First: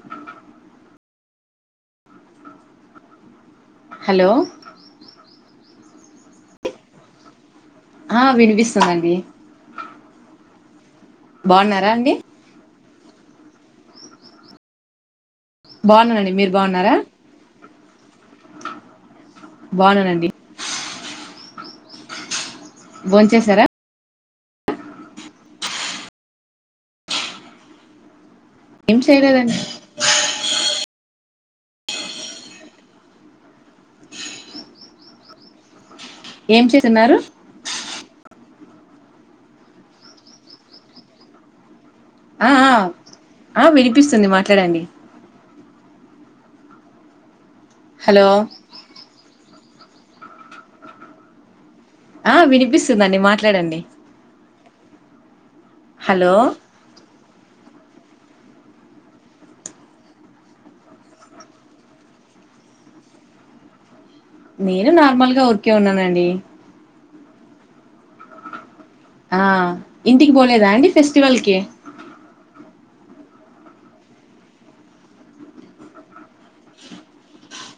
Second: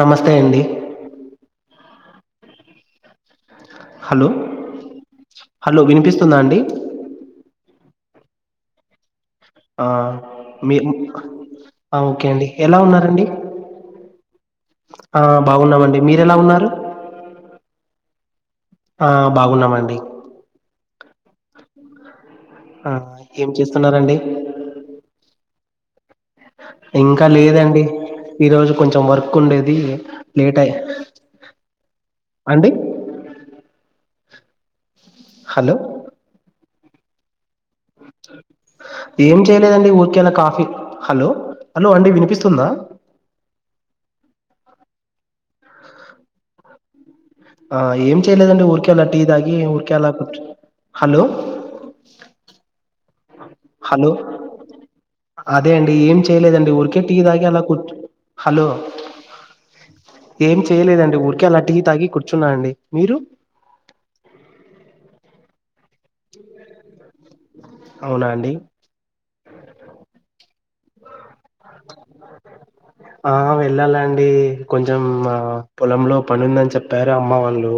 నమస్తే అండి hello hello వినిపిస్తుందా అండి ఆ వినిపిస్తుందండి ఆ మీరు ఆ ఓకే అండి ఎలా ఉన్నారు రండి ఆ బాగున్నామండి బాగున్నానండి మీరెలా మీరు ఉన్నారు బాగున్నారా ఆ బాగున్నామండి బాగున్నానండి ఆ ఏం భోంచేసారా చేస్తున్నరండి ఇంకా లేదండి ఈ రోజు ఏం కొంచెం వర్క్ చేయలేదండి ఉండేది లేట్ అయింది అండి హలో ఏం చేస్తున్నారు ఏం చేయలేదండి ఊరికేల కాఫీ హలో హలో అండి ఆ వినిపిస్తుందా ఆ వినిపిస్తుంది మాట్లాడండి ఆ ఏం హలో చేయలేదండి ఊరికేలా టీ దాగి ఊరికేలా హలో ఆ వినిపిస్తుందండి మాట్లాడండి హలో అదే అండి ఏం హలో చేయలేదండి ఉరికే టీ దాగి అలా కుర్చ హలో ఏం చేయలేదండి ఊరికేల టి తాగి కూర్చున్నా అండి మీరు నేను నార్మల్గా ఊరికే ఉన్నానండి అవునా అండి ఆ ఇంటికి పోలేదా అండి ఫెస్టివల్ కి ఆ వెళ్ళాలాండి కొంచెం పొలంలో పని ఉందని చెప్పారు అమ్మ వాళ్ళు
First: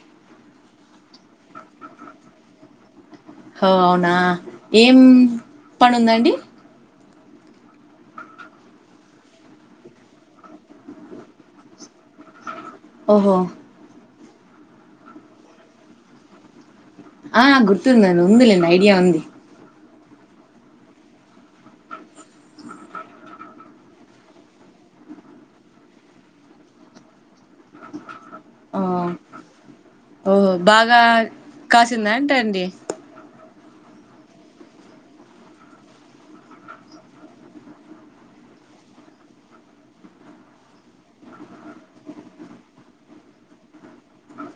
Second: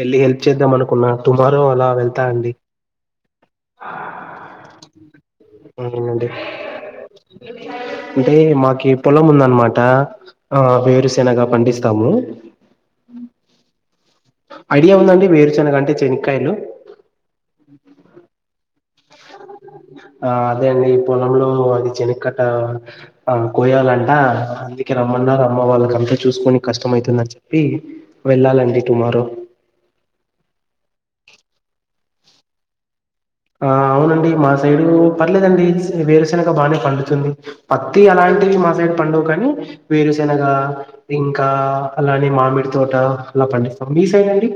వెళ్ళి హెల్ప్ చేద్దాం అనుకున్న టుమారో అలా వెళ్తా అండి హో అవునా ఏం పని ఉందండి అ అంటే మాకి పొలం ఉందన్నమాట ఆ వేరుశెనగా పండిస్తాము ఓహో ఐడియా ఉందండి వేరుచనగా అంటే చెనకాయలు ఆ గుర్తుందన్ ఉంది లెండి ఐడియా ఉంది ఆ అదే అండి పొలంలో అది చెనక్కట్ట ఆ కోయాలంట అందుకే రమ్మన్నారు అమ్మ వాళ్ళ అంతా చూసుకోని కష్టం అవుతుందని చెప్పి వెళ్ళాలండి టుమారో ఓ బాగా కాసిందా అంట అండి ఆ అవునండి మా సైడు పర్లేదండి వేరుశనగ బాగానే పండుతుంది పత్తి అలాంటి మాసైడ్ పండువు కానీ వేరుశెనగ ఇంకా అలాని మామిడి తోట అలా పం స్తం మీసైడండి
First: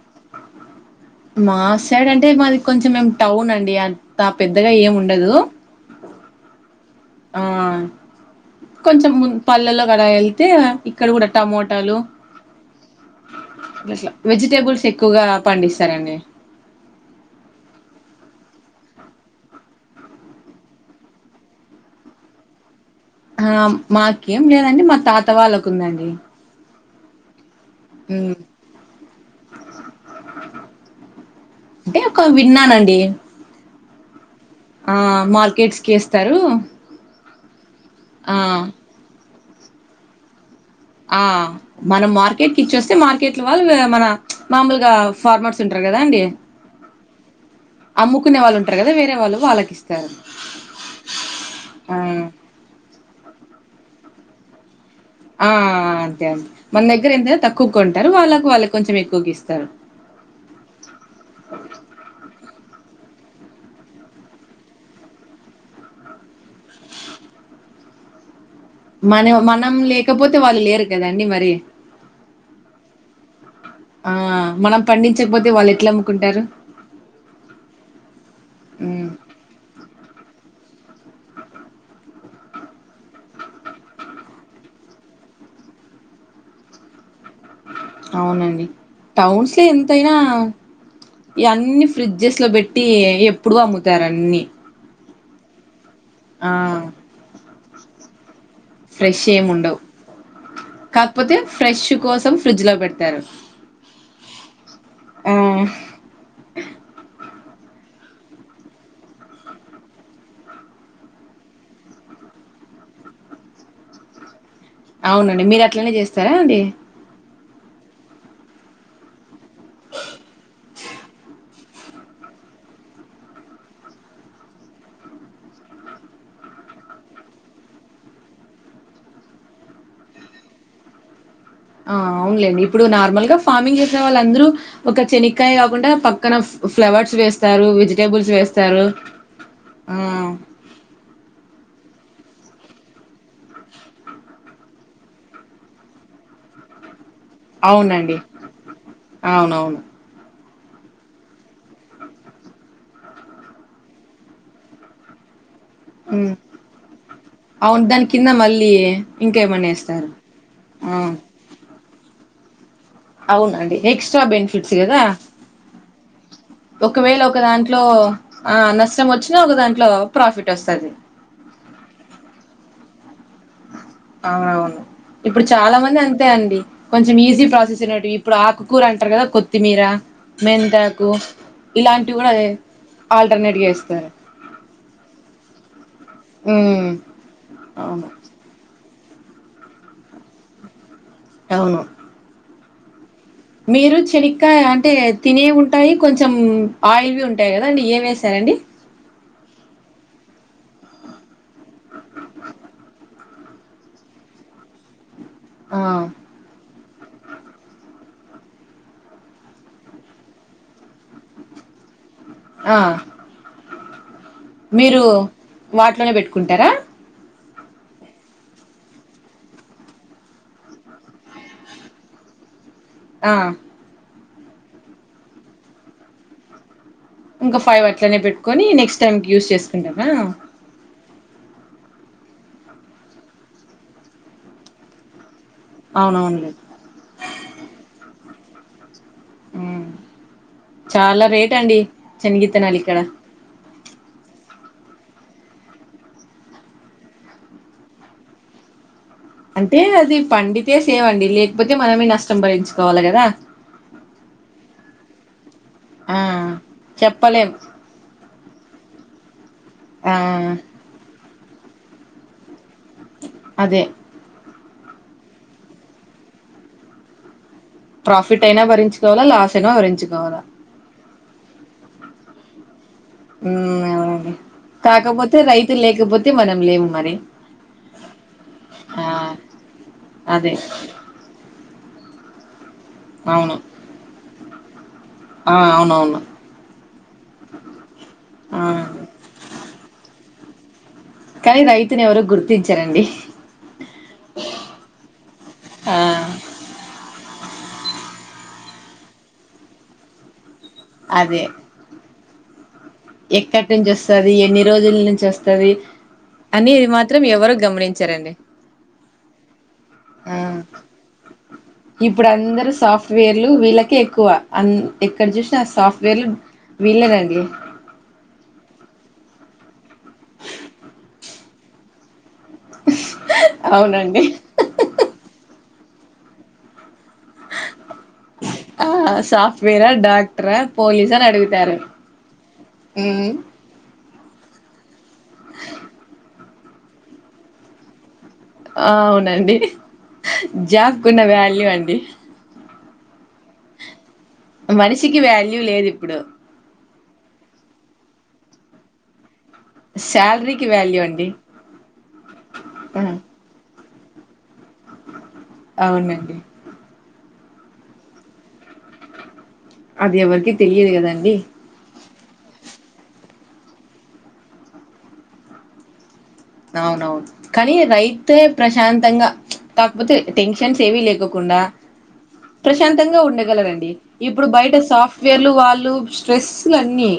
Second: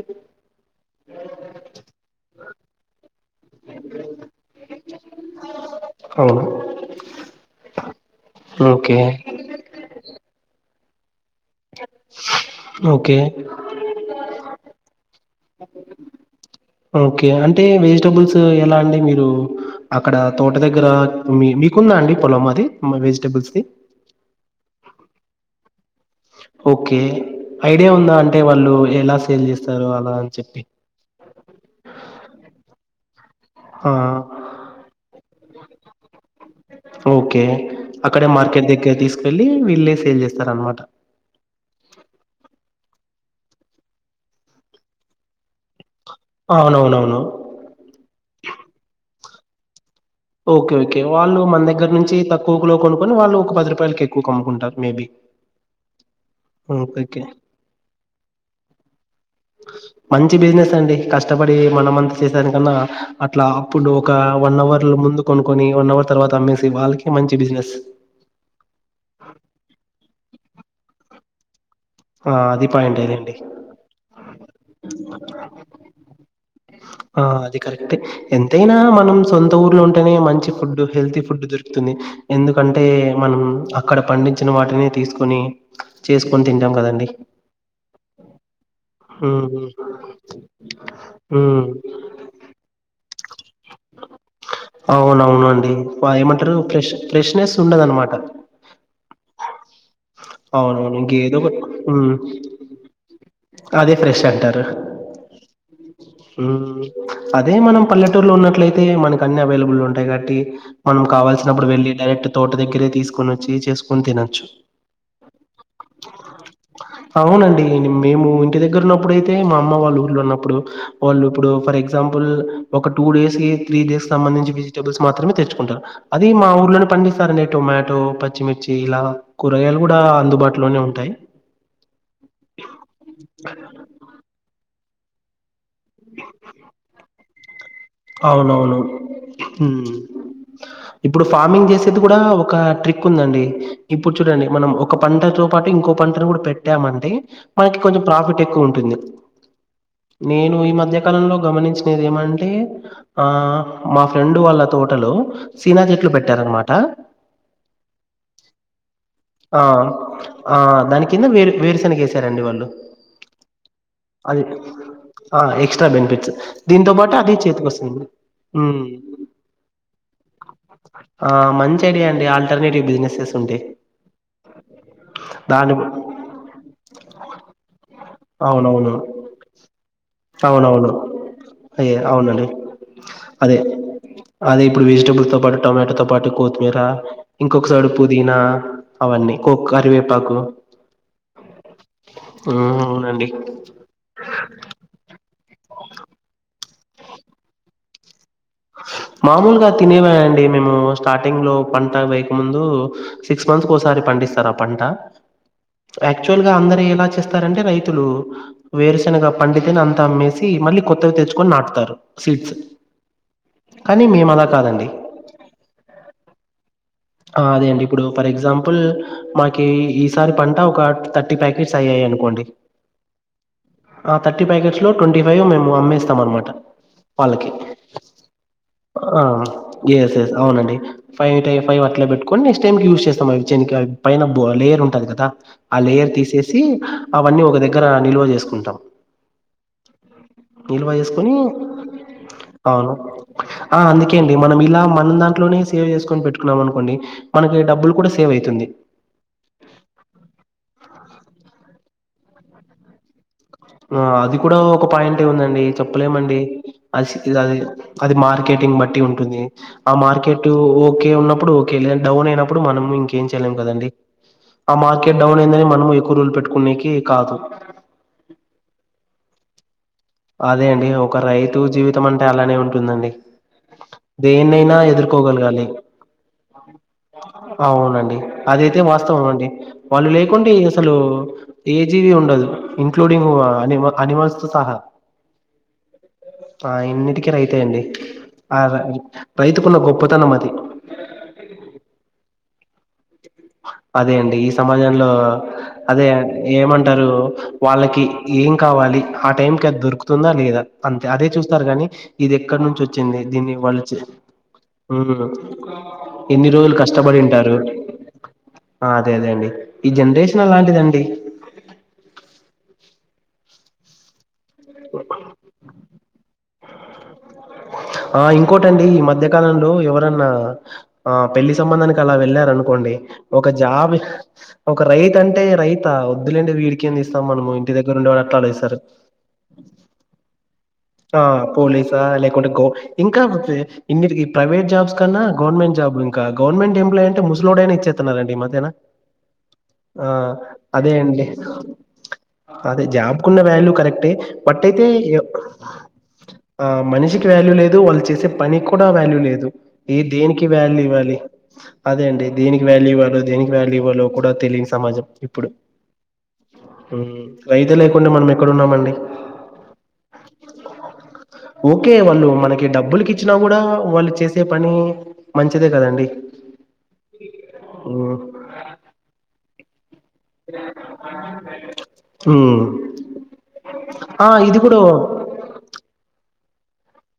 మా సైడ్ అంటే మాది కొంచం మీమ్ టౌన్ అండి అంత పెద్దగా ఏమి ఉండదు అవును ఆ కొంచెం ము పల్లల్లో కల వెళ్తే ఇక్కడ కూడా టమోటలు ఓకే అట్లా వెజిటేబుల్స్ ఎక్కువగా పండిస్తారండి టబుల్స్ ఎలా అండి మీరు అక్కడ తోట దగ్గర మీ మీకుందా అండి పొలం అది ఆ వెజిటబుల్స్‌ది? మాకేం లేదండి మా తాత వాళ్ళకు ఉందండి ఓకే ఐడియా ఉందా ఉమ్ అంటే వాళ్ళు ఎలా సేల్ చేస్తారు అలా అని చెప్పి అంటే ఒక విన్నానండి ఆ ఆ మార్కెట్స్ కి ఎస్తారు ఓకే అక్కడే మార్కెట్ దగ్గర తీసుకెళ్ళ వీళ్ళే సేల్ చేస్తారనమా ఆ ట్ల వాళ్ళు మన మామల్ గా ఫార్మట్స్ ఉంట కదా అండి అవునవునవును. అమ్ముకునే వాళ్ళు ఉంటారు కదా వేరే వాళ్ళు వాళ్ళకి ఇస్ ఓకే ఓకే వాళ్ళు మన దగ్గర ఆ నుంచి తక్కువకులో కొనుకోని వాళ్ళు ఒక పది రూపాయలకి ఎక్వకమ్ముకుంటారు మేబీ ఆ అంతే అంతే మన దగ్గర ఓకేకే. ఎంత తక్కువ కొంటారు వాళ్ళకు వాళ్ళకి కొంచెం ఎక్కువగా ఇస్తారు మంచి బిజినెస్ అండి కష్టపడి మనమంతా చేసాని కన్నా అట్లా అప్పుడు ఒక వన్ అవర్ ముందు కొనుకొని వన్ అవర్ తర్వాత అమ్మేసి వాళ్ళకి మంచి బిజినెస్ మన మనం లేకపోతే వాళ్ళు లేరు కదండి మరి ఆ అది పయంటేలేండి ఆ మనం పండించకపోతే వాళ్ు ఎట్లా అమ్ముకుంటారు ఆ అది కరెక్ట్ ఎ ఎంతైనా ఉమ్ మనం సొంత ఊర్లో ఉంటేనే మంచి ఫుడ్ హెల్తీ ఫుడ్ దొరుకుతుంది ఎందుకంటే మనం అక్కడ పండించిన వాటిని తీసుకొని చేసుకొని తింటాం కదండి అవునండి ఉమ్ టౌన్స్లఎంతయినా ఉమ్ ఇయన్ని ఫ్రిడ్జెస్ లో పెట్టి ఎప్పుడు అమ్ముతారు అన్ని అవున అవునుండి ఆ ఏమంటారు ఫ్రెష్ ఫ్రెష్నెస్ ఉండదనమాట ఏం ఉండవు అవునవును కాకపోతే ఇంకేదో ఒక ఫ్రెష్ కోసం ఫ్రిడ్జ్ లో పెడతారు అదే ఫ్రెష్ అంటారు ఆ అదే మనం పల్లె టూర్ లో ఉన్నట్లయితే మనకి అన్ని అవైలబుల్ ఉంటయి కబట్టి మనం కావాల్సినప్పుడు వెళ్లి డైరెక్ట్‌ తోట దగ్గరే తీసుకు సుకొనచ్చి చేసుకొని తినొచ్చు అవునండి మీరు అట్లనే చేస్తారా అండి అవునండి మేము ఇంటి దగ్గర ఉన్నప్పుడు అయితే మా అమ్మ వాళ్ళ ఊర్లో ఉన్నప్పుడు వాళ్ళు ఇప్పుడు ఫర్ ఎగ్జాంపుల్ ఒక టూ డేస్ కి త్రీ డేస్ కి సంబంధించి వెజిటబుల్ మాత్రే తెచ్చుకుంటారు అది మా ఊర్లోనే పండిస్తారు అనే టొమాటో పచ్చిమిర్చి ఇలా కూరగాయలు కూడా అందుబాటులోనే ఉంటాయి ఆ అవునులేండి ఇప్పుడు నార్మల్ గా ఫార్మింగ్ చేసిన వాళ్ళందరూ ఒక చెనికాయ కాకుండా పక్కన ఫ్లవర్స్ వేస్తారు వెజిటేబుల్స్ అవునవును వేస్తారు ఉమ్ ఆ ఇప్పుడు ఫార్మింగ్ చేసేది కూడా ఒక ట్రిక్ ఉందండి ఇప్పుడు చూడండి మనం ఒక పంటతో పాటు ఇంకో పంటను కూడా పెట్టామంటే మనకి కొంచెం అవునండి ప్రాఫిట్ ఎక్కువ ఉంటుంది అవునవును నేను ఈ మధ్యకాలంలో గమనించినది ఏమంటే ఆ మా ఫ్రెండ్ వాళ్ళ తోటలో సీనా చెట్లు ఉమ్ పెట్టారనమాట అవును దాని కింద మళ్ళీ ఆ! ఇంకేమన్న ఏస్తారు ఆ నికేసారండి వాళ్ళు అవునండి ఎక్స్ట్రా అది బెనిఫిట్స్ కదా ఆ ఎక్స్‌ట్రా బెనిఫిట్స్ దీంతో పాటు ఒకవేళ అది ఒక చేతికి వస్త దాంట్లో ఆ నష్టం వచ్చినా ఒక దాంట్లో ప్రాఫిట్ వస్తాది ఆ మంచి ఐడియా అండి ఆల్టర్నేటివ్ బిజినెసెస్ ఉంటే అవునవును ఇప్పుడు దాని చాలా మంది అంతే అండి కొంచెం ఈజీ ప్రాసెస్ అనట్టు ఇప్పుడు ఆకుకూర అవునవును. తింటరు కదా కొత్తిమీర అవునవును. మెంతాకు అయ్యే ఇలాంటివి అవునండి కూడాదే ఆల్టర్నేట్ అదే గా వేస్తారు అదే ఇప్పుడు వెజిటేబుల్ తో పాటు టొమాటో తో పాటు కొత్తిమీర ఉమ్ ఇంకొకసైడ్ అవును పుదీనా అవన్నీ కోకరివేపాకు అవును ఉమ్ అవునండి మీరు చెనికాయ అంటే తినేవీ ఉంటాయి కొంచెం ఆయిల్వి ఉంటాయి కదాండి ఏం ఎస్ మామూలుగా తినేవే అండిమేము స్టార్టింగ్ లో పంట వేయక ముందు సిక్స్ మంత్స్కి ఒకసారి పండిస్తారు ఆ పంట ఆ యాక్చువల్ గా అందరు ఎలా చేస్తారంటే రైతులు వేరుశనగా పండితేనే అంతా అమ్మేసి మళ్ళీ కొత్తవి తెచ్చుకొని నాటుతారు సీడ్స్ ఆ కానీ మీమా మీరు వాటిలోనే పెట్టుకుంటారా ఆ అదే అండి ఇప్పుడు ఫర్ ఎగ్జాంపుల్ మాకి ఈసారి పంట ఒక థర్టీ ప్యాకెట్స్ అయ్యాయి అండి అనుకోండి ఆ ఆ థర్టీ ప్యాకెట్స్ లో ట్వంటీ ఫైవ్ మేము అమ్మేస్తాం అనమాట వాళ్ళకి ఇంకా ఫైవ్ అట్లనే పెట్టుకొని నెక్స్ట్ ఆ టైంకి యూస్ చేసుకుంటారా ఎస్ ఎస్ అవునండి ఫైవ్ టై ఫైవ్ అట్లా పెట్టుకోని నెక్స్ట్ టైమ్కి యూజ్ చెస్తమండి చెనికాయికి పైన లేయర్ ఉంటది కదా ఆ లేయర్ అవునవునులే తీసేసి అవన్నీ ఒక దగ్గర నిల్వ చేసుకుంటాం ఉమ్ నిలువ చాలా చెసుకోని రేట్ అండి శనిగిత్తనాలు అవును ఇక్కడ ఆ అందుకే అండి మనం ఇలా మన దాన్ని అట్లోనే సేవ్ చేసుకొని పెట్టుకున్నాం అనుకోండి మనకి డబ్బులు కూడా సేవ్ అవుతుంది లేవండి లేకపోతే మనమే నష్టం భరించుకోవాలి కదా ఆ అది కూడా ఒక పాయింట్ ఉందండి ఆ చెప్పలేమండి అస్ చెప్పలేం అది మార్కెట్ ని బట్టి ఉంటుంది ఆ మార్కెట్ ఓకే ఉన్నప్పుడు ఓకే లేదా డౌన్ అయినప్పుడ్ అప్పుడు మనము ఇంకేం చేయలేం అదే కదండి ఆ మార్కెట్ డౌన్ అయిందని మనం ఎక్కువ రూల్ పెట్టుకునేకి కాదు ప్రాఫిట్ అయినా భరించుకోవాలా లాస్ అయినా భరించ అదే అండి ఒక రైతు జీవితం అంటే అలానే ఉంటుందండి హ్మ్ దేన్నైనా కాకపోతే ఎదుర్కోగలగాలి రైతు లేకపోతే మనం లేము మరి అవునండి అదయితే ఆ వాస్తవం అండి వాళ్ళు లేకుంటే అదే అసలు ఏజ్ వి ఉండదు ఇంక్లూడింగ్ అవును అని అనిమల్స్ తో సహా ఆ అవునవును ఆ ఇన్నిటిక రైతె అండి ఆ రై రైతుకున్న గొప్పతనం మతి కానీ రైతుని ఎవరు గుర్తించారండి అదే అండి ఈ సమాజంలో ఆ అదే ఏమంటారు వాళ్ళకి ఏం కావాలి ఆ టైంకి అది దొరుకుతుందా లేదా అంతే అదే చూస్తారు కాని ఇది ఎక్కడ నుంచి వచ్చ్ ఎక్కడి నుంచి వస్తది ఎన్ని రోజుల నుంచి వస్తది ఎన్ని అని రోజులు ఇ మాత్రం ఎవరు కష్టపడింటారు గమనించ చారండి అదే అదే అండి ఈ జనరేషన్ హ్మ్ అలాంటిదండి ఇప్పుడు అందరు సాఫ్ ఫ్ట్వేర్లు వీళ్ళకే ఎక్కువ అం ఎక్కడ చూసిన ఆ సాఫ్ట్వేర్లు వీళ్ళెనండి ఆ ఇంకోటండి ఈ మధ్యకాలంలో ఎవరన్నా ఆ పెళ్లి సంబంధానికి అలా వెళ్ళా అనుకోండి ఒక జాబ అవునండి ఒక రైతు అంటే రైత వద్దులేండి వీడికి ఎంది స్తా మనము ఇంటి దగ్గరు ఉండి వా అట్లాఇస్తరు ఆ సాఫ్ట్వేరా డాక్టరా పోలీస్ ఆ అని అడుగుతారు పోలీసా లేకుంటే గో ఇంకా మ్మ్ ఇన్నిటికి ప్రైవేట్జాబ్స్ కన్నా గవర్మెంట్ జాబ్ ఇం గవర్నమెంట్ఎప్లాయ్ అంటే ముసలోడైనా ఇచేస్తున్నారండి ఈ మద్యనా అవునండి ఆ అదే జాబ్కున్న అండి వాల్యూ అండి జాబ్కున్న వాల్యూ కరెక్టె మనిషికి వాల్యూ లేదు ఇప్పుడు ఆ మనిషికి వాల్యూ లేదు వాళ్ళు చేసే పనికి కూడా వాల్యూ లేదు ఈ దేనికి శాలరీకి వ్యాల్యూ వాల్యూ ఇవ్వాలి అండి అదే అండి దేనికి వ్యాల్యూ ఆ, ఇవ్వాలో దేనికి వాల్యూ ఇవ్వాలి లో కూడా తెలియని సమాజం అవునండి హ్మ్ రైతు లేకుండా మనం ఎక్కడున్నామండి అది ఎవరికి తెలియదు కదండి ఓకే వాళ్ళు మనకి డబ్బు బ్బులకి ఇచ్చినా కూడా వాళ్ళు చేసే పని మంచిదే కదండి అవునవును కానీ ఉమ్ రైతే ప్రశాంతంగా కాకపోతే టెన్షన్స్ ఏవీ లేకోకుండా ఉమ్. ప్రశాంతంగా ఉండగలరండి ఆ ఇప్పుడు ఇది బయట కూడా సాఫ్ట్వేర్లు వాళ్ళు స్ట్రెస్లు అన్నీ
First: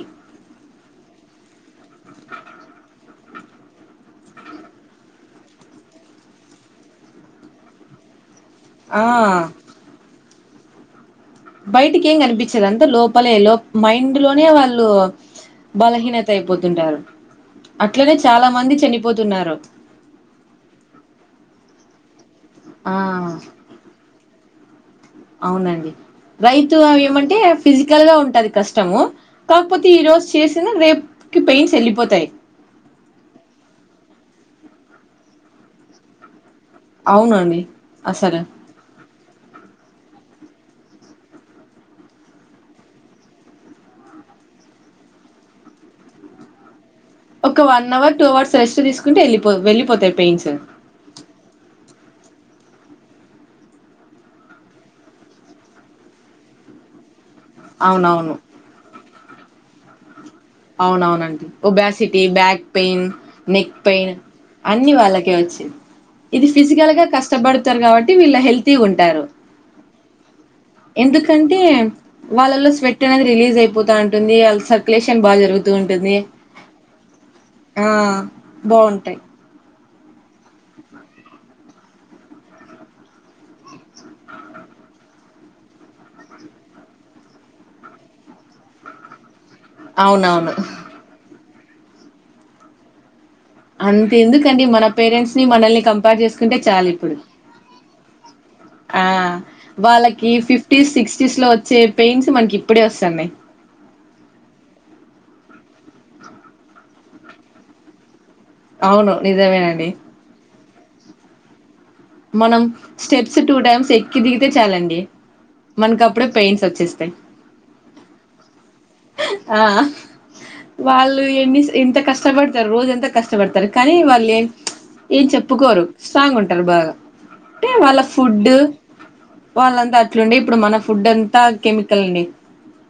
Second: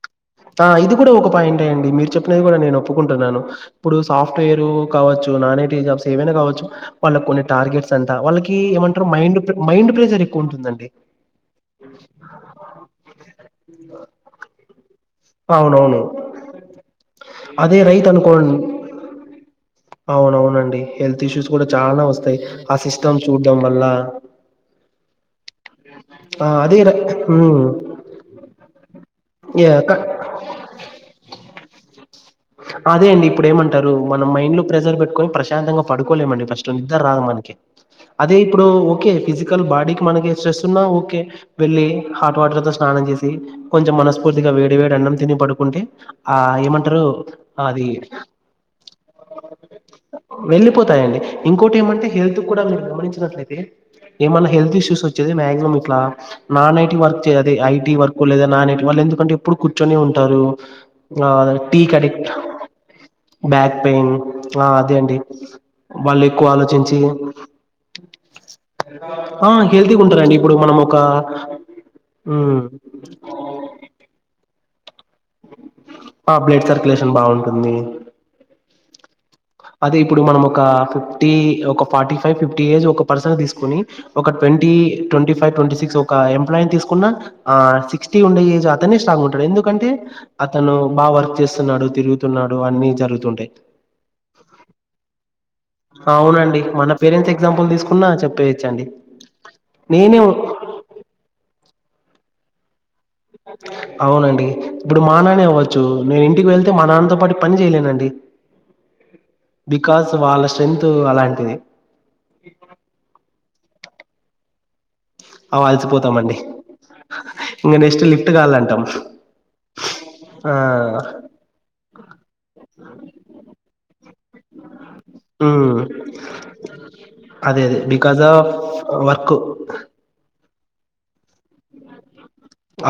ఆ ఇది కూడా ఒక పాయింటే అండి మీరు చెప్పినది కూడా నేను ఒప్పుకుంటున్నాను ఇప్పుడు సాఫ్ట్వేర్ కావచ్చు నాన్ ఐటి జబ్స్ ఏవైనా కావచ్చు వాళ్ళకి కొన్ని టార్గెట్స్ అంట వాళ్ళ కి ఆ ఏమంటారు మైండ్ మైండ్ ప్రెషర్ ఎక్కువ ఉంటుందండి బయటికి ఏం కనిపించారు అంతా లోపలే లో మైండ్ లోనే వాళ్ళు అవునవును. బలహీనత అయిపోతుంటారు అదే అట్లనే చాలా రైతనుకోండి మంది చనిపోతున్నారు అవునవునండి హెల్త్ ఇష్యూస్ కూడా చాలా వస్తాయి ఆ సిస్టమ్ చూడ్డం వల్ల అవునండి ఆ! రైతు అదే రై ఏమంటే హ్మ్. ఫిజికల్ గా ఉంటది కష్టము యాహ్! కాకపోతే క ఈ రోజు చేసిన రేపు పెయిన్స్ ఎల్లిపోతాయి అదే అండి ఇప్పుడు ఏమంటారు మనం మైండ్ లో ప్రెజర్ పెట్టుకొని ప్రశాంతంగా పడుకోలేమండి ఫస్ట్ నిద్దరాదు మనకి అవునండి అదే అసలు ఇప్పుడు ఓకే ఫిజిక్ బాడీకి మనకి స్ట్రెస్ ఉన్నా ఓకే వెళ్ళి హట్ వాటర్ తో స్నానం చేసి కొంచెం మనస్ఫూర్తిగా వేడి వేడి అన్నం తిని పడుకుంటే ఆ ఏమంటారు ఒక అది one hour two hours rest తీసుకుంటే వెళ్ళిపో వెళ్ళిపోతాయి పెయిన్స్ వెళ్లిపోతాయండి ఇంకోటి ఏమంటే హెల్త్ మీరు గమనించినట్లయితే ఏమన్నా హెల్త్ ఇష్యూస్ వచ్చేది మ్యాక్సిమం ఇట్లా నాన్ ఐటీ వర్క్ అదే ఐటీ వర్క్ అవునవును లేదా నాన్ ఐటి వాళ్ళు ఎందుకంటే ఎప్పుడు కూర్చొని ఉంటారు అవునవునండి టీ క obesity back pain neck pain ఆ అన్ని అదే అండి వాళ్ళకే వచ్చి వాళ్ళు ఇది ఎక్కువ ఫిజికల్ ఆలోచించి గా కష్టపడతారు కాబట్టి వీళ్ళ హెల్తీ ఉంటారు ఆ హెల్తీగా ఉంటారండి ఇప్పుడు మనం ఒక ఎందుకంటే వాళ్ళలో ఉమ్ స్వెట్ అనేది రిలీజ్ అయిపోతా ఉంటుంది అలస బాగా జరుగుతూ ఉంటుంది ఆ బ్లడ్ సర్క్యులేషన్ బాగుంటుంది ఆ బాగుం అదే ఇప్పుడు మనం ఒక ఫిఫ్టీ ఒక ఫార్టీ ఫైవ్ ఫిఫ్టీ ఏజ్ ఒక పర్సన్ తీసుకుని ఒక twenty twenty five twenty six ఒక ఎంప్లాయిని తీసుకున్నా సిక్స్టీ ఉండేజ్ అతన్ని స్ట్రాంగ్ ఉంటాడు ఎందుకు ఎందుకంటే అవునవును అతను బాగా వర్క్ చేస్తున్నాడు తిరుగుతున్నాడు అన్ని జరుగుతుంటాయి అంత ఎందుకండీ మన పేరెంట్స్ మనల్ని కంపేర్ చేసుకుంటే అవునండి చాలు మన ఇప్పుడు పేరెంట్స్ ఎగ్జాంపుల్ తీసుకున్నా చెప్పేయచ్చండి ఆ నేనే వాళ్ళకి ఫిఫ్టీస్ సిక్స్టీస్ లో వచ్చే పెయిన్స్ మనకి ఇప్పుడే వస్ అవునండి ఇప్పుడు మా నానే అవ్వ చూ నేను ఇంటికి వెళ్తే మా నాన్నతో పాటు పని చేయలేనండి అవును నిజమేనండి బికాస్ వాళ్ళ స్ట్రెంత్ అలాంటిది మనం స్టెప్స్ టూ టైమ్స్ ఎక్కి దిగితే చాలండి అవి మనకప్పుడే అలసిపోతామండి పెయిన్స్ వచ్చేస్తాయి ఇంక నెక్స్ట్ లిఫ్ట్ కావాలంటాం ఆ ఆ వాళ్ళు ఎన్ని ఎంత కష్టపడతారు రోజు అంతా కష్టపడతారు కానీ వాళ్ళు ఏం ఏం ఉమ్ చెప్పుకోరు స్ట్రాంగ్ ఉంటారు బాగా అదే అంటే అదే వాళ్ళ బికాస్ ఫుడ్ ఆఫ్ వర్క్ వాళ్ళంతా అట్లుండే ఇప్పుడు మన ఫుడ్ అంతా కెమికల్ అండి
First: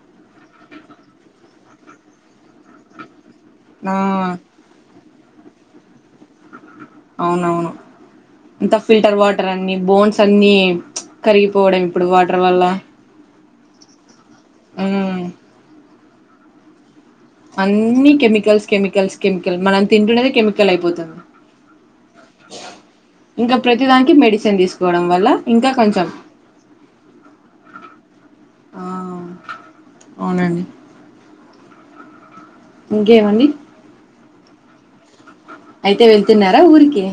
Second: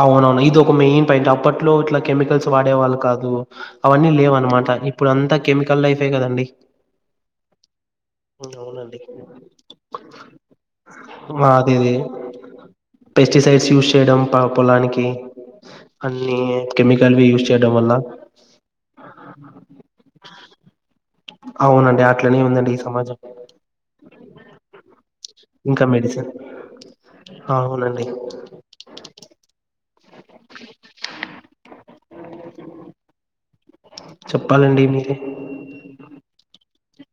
అవునవును ఇది ఒక మెయిన్ పాయింట్ అప్పట్లో ఇట్లా కెమికల్స్ వాడేవాళ్ళు కాదు ఆ అవన్నీ లేవన్నమాట ఇప్పుడు అంతా కెమికల్ లైఫే కదండి అవునవును ఉమ్, అంత అవునండి ఫిల్టర్ వాటర్ అన్ని బోన్స్ అన్ని కరిగిపోవడం అదేది ఇప్పుడు వాటర్ వల్ల పెస్టిసైడ్స్ యూస్ చేయడం పొలానికి మ్మ్ అన్ని కెమికల్వి యూజ్ చేయడం వల్ల అన్ని కెమికల్స్ కెమికల్స్ కెమికల్ మనం తింటున్నది కెమికల్ అయిపోతుంది అవునండి అట్లనే ఉందండి ఈ సమాజం ఇంకా ప్రతిదానికి మెడిసిన్ తీసుకోవడం వల్ల ఇంకా కొంచెం ఆవునండి ఆ అవునండి [unintelligible] ఇంకా ఏం అండి చెప్పాలండి మీరే అయితే వెళ్తున్నారా ఊరికి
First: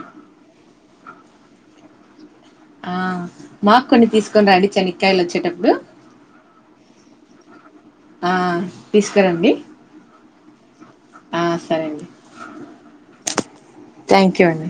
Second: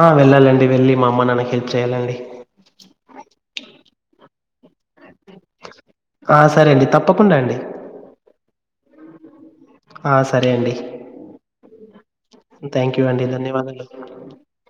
ఆ వెళ్ళాలండి వెళ్ళి మా అమ్మ నాన్నకు హెల్ప్ చేయ్యాలండి ఆ మాకు కొన్ని తీసుకొని రండి చని కాయలు వచ్చేటప్పుడు ఆ సరే అండి తప్పకుండా అండి ఆ తీసుకురండి ఆ సరే అండి ఆ సరే అండి థ్యాంక్ యూ అండి ధన్యవాదాలు థ్యాంక్ యూ అండి